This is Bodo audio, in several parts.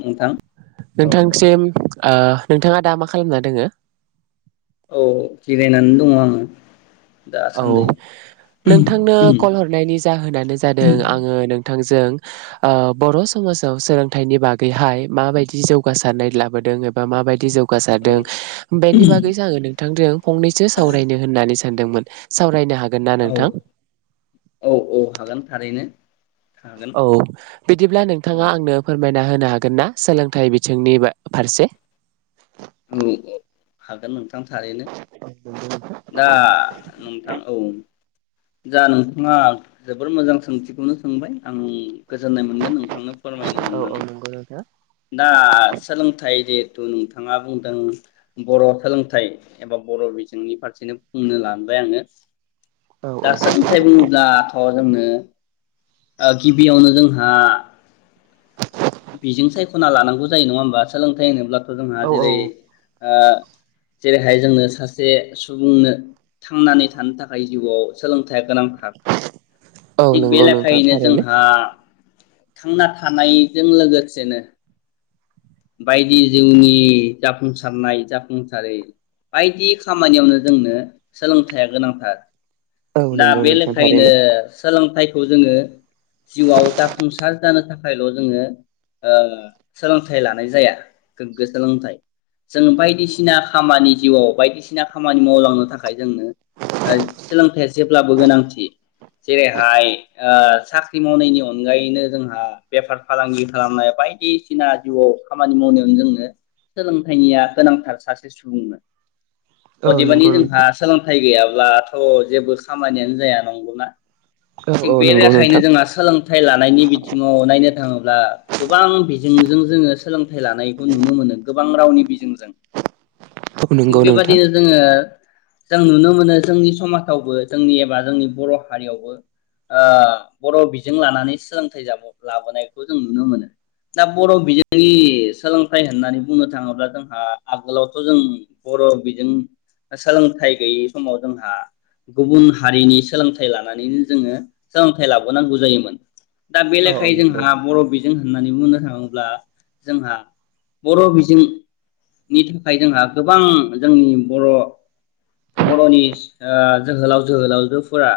नोंथां औ औ नोंथांसिम ओ नोंथाङा दा मा खालामना दोङो औ जिरायनानै दङ आङो औ दासान्दै नोंथांनो कल हरनायनि जाहोनानो जादों आङो नोंथांजों ओ बर' समाजाव सोलोंथाइनि बागैहाय माबायदि जौगासारनाय लाबोदों एबा माबायदि जौ औ बासारदों बेनि बागैसो आङो नोंथांजों फंनैसो सावरायनो होननानै सान सानदोंमोन सावरायनो हागोन ना औ नोंथां? औ औ हागोन थारैनो हागोन औ बिदिब्ला औ नोंथाङा आंनो फोरमाय ना होनो हागोन ना सोलोंथाइ बिथिंनि फारसे औ हागोन नोंथां थारैनो दा नोंथां औ जा नोंथाङा जोबोर मोजां सोंथिखौनो सोंबाय आं गोजोननाय मोनगोन नोंथांनो फोरमायनो औ मोननानै नंगौ नोंथां दा सोलोंथाइ उम बिथाङा बुंदों बर' सोलोंथाइ एबा बर' बिजोंनि फारसेनो बुंनो लांबाय आङो औ औ दा सोलोंथाय बुङोब्लाथ' जों ओ गिबियावनो जोंहा बिजों सायख' खना लानांगौ जायो नङा होमबा सोलोंथाइ होनोब्लाथ जोंहा नंगौ नोंथां औ जेरै औ ओ जेरैहाय जोंनो सासे सुबुंनो थांनानै थानो थाखाय जिउआव सोलोंथाइ गोनां थार औ औ थिग बे नंगौ नोंथां लेखायैनो थारैनो। जोंहा थांना थानायजों लोगोसेनो बायदि जिउनि जाफुंसारनाय जाफुंसारै बायदि खामानियावनो जोंनो सोलोंथाइया गोनांथार औ दा नंगौ बे नोंथां लेखायैनो थारैनो सोलोंथाइ जोङो जिउआव जाफुंसार जानो थाखायल' जोङो ओ सोलों सोलोंथाइ लानाय जाया गोग्गो सोलोंथाइ जों बायदिसिना खामानि जिउआव बायदिसिना खामानि मावलांनो थाखाय जोंनो सोलोंथाइया जेब्लाबो गोनांथि जेरैहाय ओ साख्रि मावनायनि अनगायैनो जोंहा बेफार फालांगि खालामनाय बायदिसिना जिउआव खामानि मावनायावनो जोंनो सोलोंथाइनिया गोनांथार सासे सुबुंनो औ अदेबानि नंगौ जोंहा नोंथां सोलोंथाइ गैयाब्ला जब्लाथ' जेबो खामानियानो जाया नंगौना औ थिग औ बे नंगौ लेखायनो नोंथां जोंहा सोलोंथाइ लानायनि बिथिङाव नायनो थाङोब्ला बा गोबां बिजों नि जों जोङो सोलोंथाइ लानायखौ नुनो मोनो गोबां रावनि बिजोंजों औ थिग नंगौ नोंथां बेबादिनो जोङो जों नुनो मोनो जोंनि समाजावबो जोंनि एबा जोंनि बर' हारियावबो ओ बर' बिजों लानानै सोलोंथाइाब लाबोनायखौ जों नुनो मोनो दा बर' बिजोंनि सोलोंथाइ होननानै बुंनो थाङोब्ला जोंहा आगोलावथ' जों बर' बिजों सोलोंथाइ गैयै समाव जोंहा गुबुन हारिनि सोलोंथाइ लानानैनो जोङो सोलोंथाइ लाबोनांगौ जायोमोन दा बे औ औ लेखायै नंगौ जोंहा बर' जों होननानै बुंनो थाङो ब्ला जोंहा बर' बिजोंनि थाखाय जोंहा गोबां जोंनि बर' बर'नि ओ जोहोलाव जोहोलावजोफोरा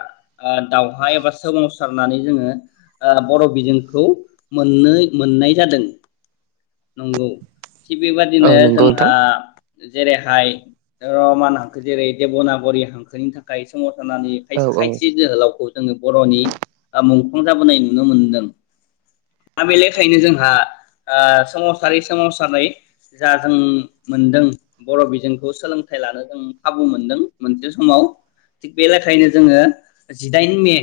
आ दावहा एबा सोमावसारनानै जोङो बर' बिजोंखौ मोननो मोननाय जादों नंगौ थिग औ बेबायदिनो नंगौ नोंथां जोंहा जेरैहाय रमान हांखो जेरै देब'नागरि हांखोनि थाखाय सोमाव जानि औ खायसे औ खायसे जोहोलावखौ जोङो बर'नि मुं जाबोनाय नुनो मोनदों दा बेलेखायनो जोंहा सोमावसारै सोमावसारै जा जों मोनदों बर' बिजोंखौ सोलोंथाइ लानो जों खाबु मोनदों मोनसे समाव थिग बे लेखायनो जोङो जिदाइन मे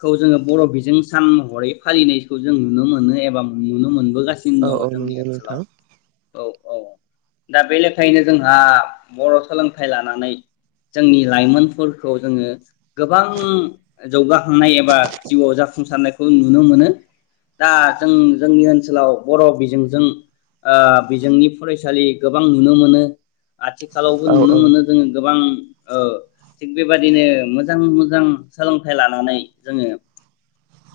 खौ जोङो बर' बिजों सान महरै फालिनायखौ जों नुनो मोनो एबा नुनो मोनबोगासिनो [unintelligible] दङ औ औ जोंनि नंगौ नोंथां ओनसोलाव औ औ दा बे लेखायैनो जोंहा बर' सोलोंथाइ लानानै जोंनि लाइमोनफोरखौ जोङो गोबां जौगाखांनाय एबा जिउआव जाफुंसारनायखौ नुनो मोनो दा जों जोंनि ओनसोलाव बर' बिजोंजों ओ बिजोंनि फरायसालि गोबां नुनो मोनो आथिखालावबो औ नुनो औ मोनो जोङो गोबां ओ थिग बेबादिनो मोजां मोजां सोलोंथाइ लानानै जोङो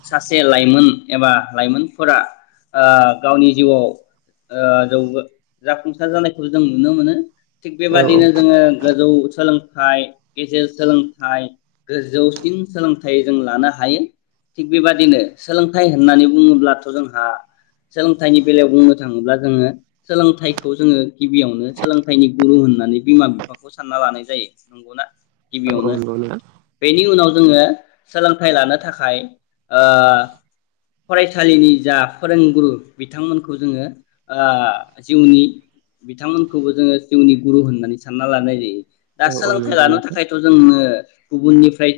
सासे लाइमोन एबा लाइमोनफोरा ओ गावनि जिउआव ओ जौ जाफुंसार जानायखौ जों नुनो मोनो थिग औ बेबादिनो जोङो गोजौ सोलोंथाइ गेजेर सोलोंथाइ गोजौसिन सोलोंथाइ जों लानो हायो थिग बेबादिनो सोलोंथाइ होननानै बुङोब्लाथ' जोंहा सोलोंथाइनि बेलायाव बुंनो थाङोब्ला जोङो सोलोंथाइखौ जोङो गिबियावनो सोलोंथाइनि गुरु होननानै बिमा बिफाखौ सानना लानाय जायो नंगौना औ औ गिबियावनो नंगौ नोंथां बेनि उनाव जोङो सोलोंथाइ लानो थाखाय ओ फरायसालिनि जा फोरोंगुरु बिथांमोनखौ जोङो ओ जिउनि बिथांमोनखौबो जोङो जिउनि गुरु होननानै सानना लानाय जायो दा औ औ सोलोंथाइ नंगौ लानो थाखायथ' जोङो गुबुननिफ्राय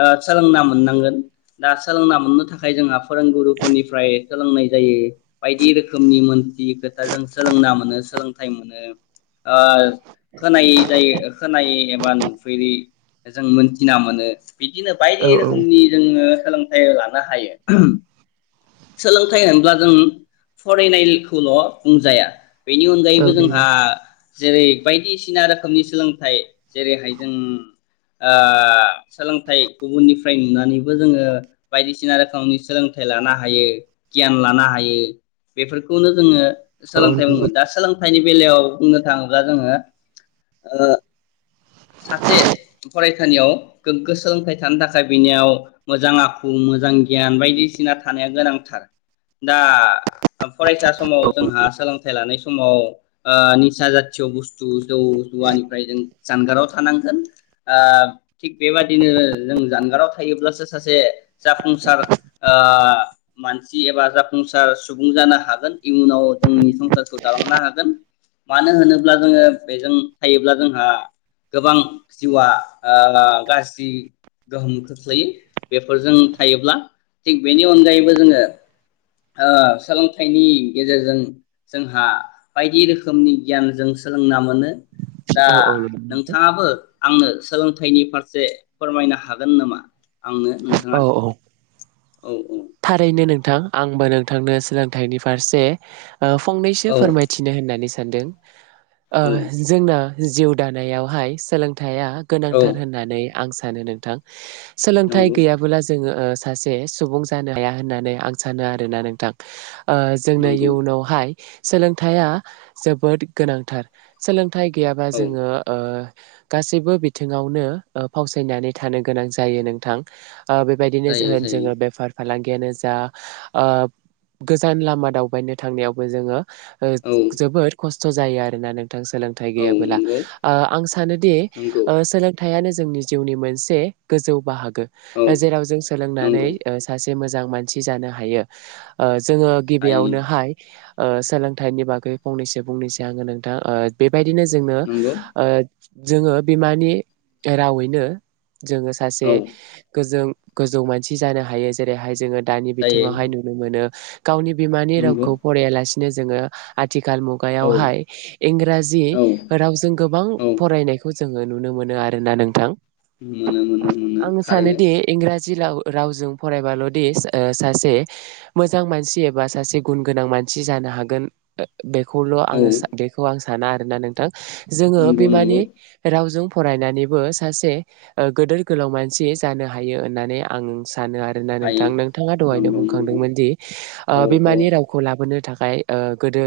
ओ सोलोंना मोननांगोन दा सोलोंना मोननो थाखाय जोंहा फोरोंगुरुफोरनिफ्राय सोलोंनाय जायो बायदि रोखोमनि मोनथि खोथा जों सोलोंना मोनो सोलोंथाइ मोनो ओ खोनायै जायो खोनायै एबा नुफेरै जों मोनथिना मोनो बिदिनो बायदि नोंथां औ औ रोखोमनि जोङो सोलोंथाइ लानो हायो सोलोंथाइ होनब्ला जों फरायनायखौल' बुंजाया बेनि अनगायैबो औ जोंहा नंगौ जेरै बायदिसिना रोखोमनि सोलोंथाइ जेरैहाय जों ओ सोलोंथाइ गुबुननिफ्राय नुनानैबो जोङो बायदिसिना रोखोमनि सोलोंथाइ लानो हायो गियान लानो हायो बेफोरखौनो जोङो औ सोलोंथाइ बुङो नंगौ दा सोलोंथाइनि बेलायाव बुंनो थाङोब्ला जोङो ओ सासे फरायसालियाव गोग्गो सोलोंथाइ थानो थाखाय बेनियाव मोजां आखु मोजां गियान बायदिसिना थानाया गोनांथार दा फरायसा समाव जोंहा सोलोंथाइ लानाय समाव ओ निसा जाथिय बुस्थु जौ जुवानिफ्राय जों जानगाराव थानांगोन ओ थिग बेबादिनो जों जानगाराव थायोब्लासो सासे जाफुंसार ओ मानसि एबा जाफुंसार सुबुं जानो हागोन इयुनाव जोंनि संसारखौ दालांनो हागोन मानो होनोब्ला जोङो बेजों थायोब्ला जोंहा गोबां जिउआ गाज्रि गोहोम खोख्लैयो बेफोरजों थायोब्ला थिग बेनि अनगायैबो जोङो ओ सोलोंथाइनि गेजेरजों जोंहा बायदि रोखोमनि गियान जों सोलोंना मोनो दा औ नोंथाङाबो आंनो सोलों थाइनि फारसे फोरमायनो हागोन नामा आंनो नोंथाङा औ औ औ औ थारैनो नोंथां आंबो नोंथांनो सोलोंथाइनि फारसे ओ फंनैसो औ फोरमायथिनो होननानै सानदों ओ औ जोंना जिउ दानायावहाय सोलों थाइया औ गोनांथार होननानै आं सानो नोंथां सोलोंथाइ नंगौ गैयाबोला जोङो ओ सासे सुबुं जानो हाया होननानै आं सानो आरोना नोंथां ओ जोंनो नंगौ इयुनावहाय सोलोंथाइया जोबोद गोनांथार सोलों थाइ गैयाबा औ जोङो ओ गासैबो बिथिङावनो ओ फावसायनानै थानो गोनां जायो नोंथां ओ बेबायदिनो जायो होन जायो जोङो बेफार फालांगियानो जा ओ गोजान लामा दावबायनो थांनायावबो जोङो ओ औ जोबोद खस्थ' थ' जायो आरोना नों थां सोलोंथाइ औ गैयाबोला नंगौ ओ आं सानोदि नंगौ ओ सोलोंथाइ आनो जोंनि जिउनि मोनसे गोजौ बाहाग औ गो जेराव जों सोलोंनानै नंगौ ओ मोजां मानसि जानो हायो ओ जोङो हायो गिबियावनोहाय ओ सोलोंथाइनि बागै फंनैसो फंनैसो आङो नोंथां ओ बे बेबायदिनो जोंनो नंगौ ओ जोङो बिमानि रावैनो जोङो सासे औ गोजों गोजौ मानसि जानो हायो जेरैहाय जोङो दानि जायो बिथिङावहाय नुनो मोनो गावनि बिमानि नंगौ रावखौ फरायालासे जे जोङो आ आथिखाल औ मुगायावहाय इंराजि औ रावजों गोबां औ फरायनायखौ जोङो नुनो मोनो आरोना नोंथां मोनो मोनो मोनो थारैनो जि राव रावजों फरायबाल'दि ओ सासे मोजां मानसि एबा सासे गुन गोनां मानसि जानो हागोन ओ बे औ खौल'आङो सा बेखौ आं सा साना आरो ना नोंथां जोङो नंगौ बिमानि नंगौ रावजों फरायनानैबो सासे ओ गोदोर गोलाव मानसि जानो हायो होननानै आं [unintelligible] सानो आरो ना हायो नोंथां नोंथाङा दहायनो नंगौ नंगौ बुंखांदोंमोन दि ओ औ बिमानि औ रावखौ लाबोनो थाखा हाय ओ गोदो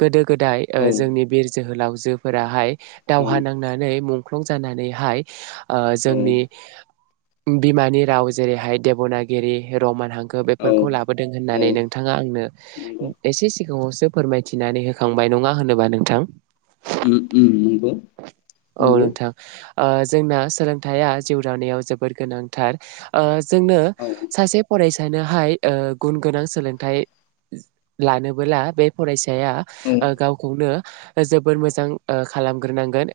गोदो गोदाय औ ओ जोंनि बिर जोहोलाव जो फोराहाय औ दावहा नांनानै मुं ख्लं जानानैहाय ओ जोंनि औ बिमानि राव जेरैहाय देबनागिरि रमान हां औ बेफोरखौ लाबोदों औ होननानै नोंथाङा आंनो नंगौ इसे सिगाङाव फोरमायथिनानै होखांबाय नङा होनोबा नोंथां उम उम नंगौ औ नंगौ नोंथां ओ जोंना सोलोंथाइया जिउ दानायाव जोबोर गोनांथार जोंनो औ सासे फरायसा नोहाय ओ गुन गोनां सोलोंथाइ लानोबोला बे फरायसा या औ गावखौनो जोबोर मोजां खालामग्रोनांगोन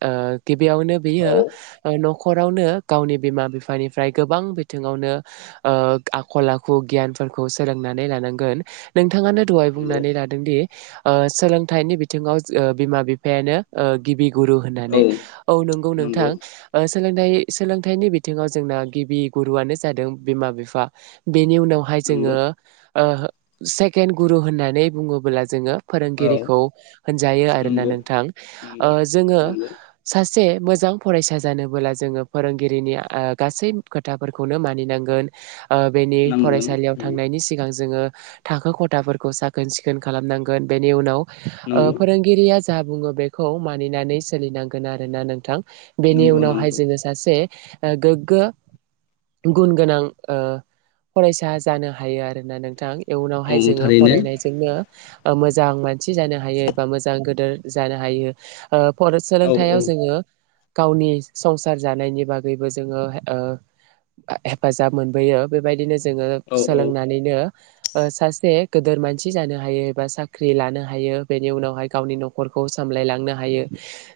बेयावनो बेयो औ नख नखरावनो गावनि बिमा बिफानिफ्राय गोबां बिथिङावनो ओ आखल आखु गियानफोरखौ सोलोंनानै लानांगोन नों थाङानो दहाय नंगौ बुंनानै लादोंदि ओ सोलोंथाइनि बिथिङाव बिमा बिफायानो गिबि गुरु होननानै औ औ नोंगौ नोंथां नंगौ सोलोंथाइ सोलोंथाइनि बिथिङाव जोंना गिबि गुरुयानो जादों बिमा बिफा बेनि उनावहाय जोङो नंगौ ओ सेकेणड गुरु होननानै बुङोबोला जोङो औ फोरोंगिरिखौ होनजायो आरो ना नंगौ नोंथां नंगौ जोङो नंगौ सा जसे मोजां फरायसा जानोबोला जोङो फोरोंगिरिनि गासै खोथाफोरखौनो मानिनां गोन ओ बेनि नांगोन फरायसालियाव उम थांनायनि सिगां जोङो थाखो खथाफोरखौ साखोन सिखोन खालामनांगोन बेनि उनाव ओ नंगौ फोरोंगिरिया जा बुङो बेखौ मानिनानै सोलिनांगोन आरोना नोंथां बेनि नंगौ उनावहाय नंगौ जोङो सासे ओ गोग्गो गुन गोनां ओ फरायसा जानो हायो आरोना नोंथां औ इयुनावहाय जोङो थारैनो फरायनायजोंनो ओ मोजां मानसि जानो हायो एबा मोजां गोदोर जानो हायो ओ फराय औ सोलोंथायाव औ जोङो गावनि संसार जानायनि बागैबो जोङो ओ हेफाजाब मोनबोयो बेबायदिनो जोङो औ औ सोलोंनानैनो ओ सासे गोदोर मानसि जानो हायो एबा साख्रि लानो हायो बेनि उनावहाय गावनि न'खरखौ सामलायलांनो हायो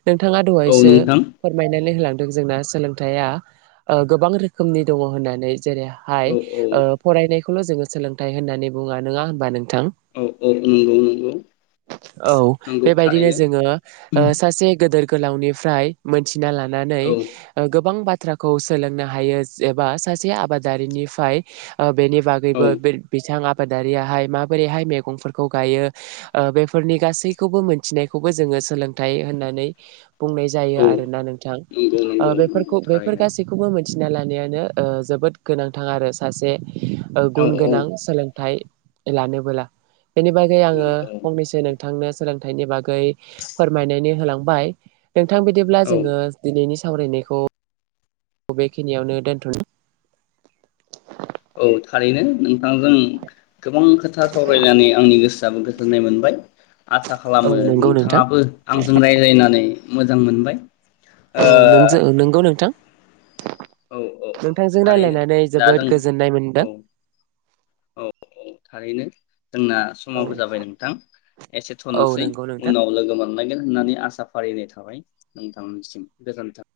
नोंथाङा औ दहायसो नोंथां फोरमायनानै होलां दों जोंना सोलोंथाइया ओ गोबां रोखोमनि दङ होनना जेरैहाय औ औ ओ फरायनाय खौल जोङो सोलोंथाइ होननानै बुङा नङा होनबा नों थां औ औ नंगौ नंगौ औ नंगौ बेबायदिनो थारैनो जोङो ओ उम सासे गोदोर गोलावनिफ्राय मोनसे लानानै औ ओ गोबां बा थ्राखौ सोलोंनो हायो एबा सासे आबादारिनिफ्राय ओ बेनि औ बागैबो बे बिथाङा आबादारियाहाय माबोरैहाय मैगंफोरखौ गायो ओ बेफोरनि गासैखौबो मोनथिनायखौबो जोङो सोलोंथाइ होननानै बुंनाय जायो औ आरोना नोंथां नंगौ ओ नंगौ नंगौ बेफोरखौ बेफोर थारैनो गासैखौबो मिथिना लानायानो ओ जोबोद गोनांथार आरो ओ सासे ओ गुन औ औ गोनां सोलोंथाइ लानोबोला बेनि बागै आङो औ फंनैसो नों थांनो सोलोंथाइनि बागै फोरमायनानै होलांबाय नोंथां बिदिब्ला जोङो दिनैनि सावरायनायखौ बेखिनियावनो दोनथ'नो औ थारैनो नोंथांजों गोबां खोथा सावरायनानै आंनि गोसोआबो गो जोननाय मोनबाय आसा औ खालामो नंगौ नोंथां नोंथाङाबो आंजों रायलायनानै मोजां मोनबाय ओ औ नोंजों नंगौ नोंथां औ औ औ नोंथांजों थारैनो रायज्लायनानै दा जोबोद जों गोजोननाय मोनदों औ औ औ थारैनो जोंना समाबो औ जाबाय नोंथां एसे औ थ'नोसै नंगौ नोंथां उनाव लोगो मोनलांगोन होननानै आसा फारिनाय था थाबाय नोंथांनिसिम गोजोन्थों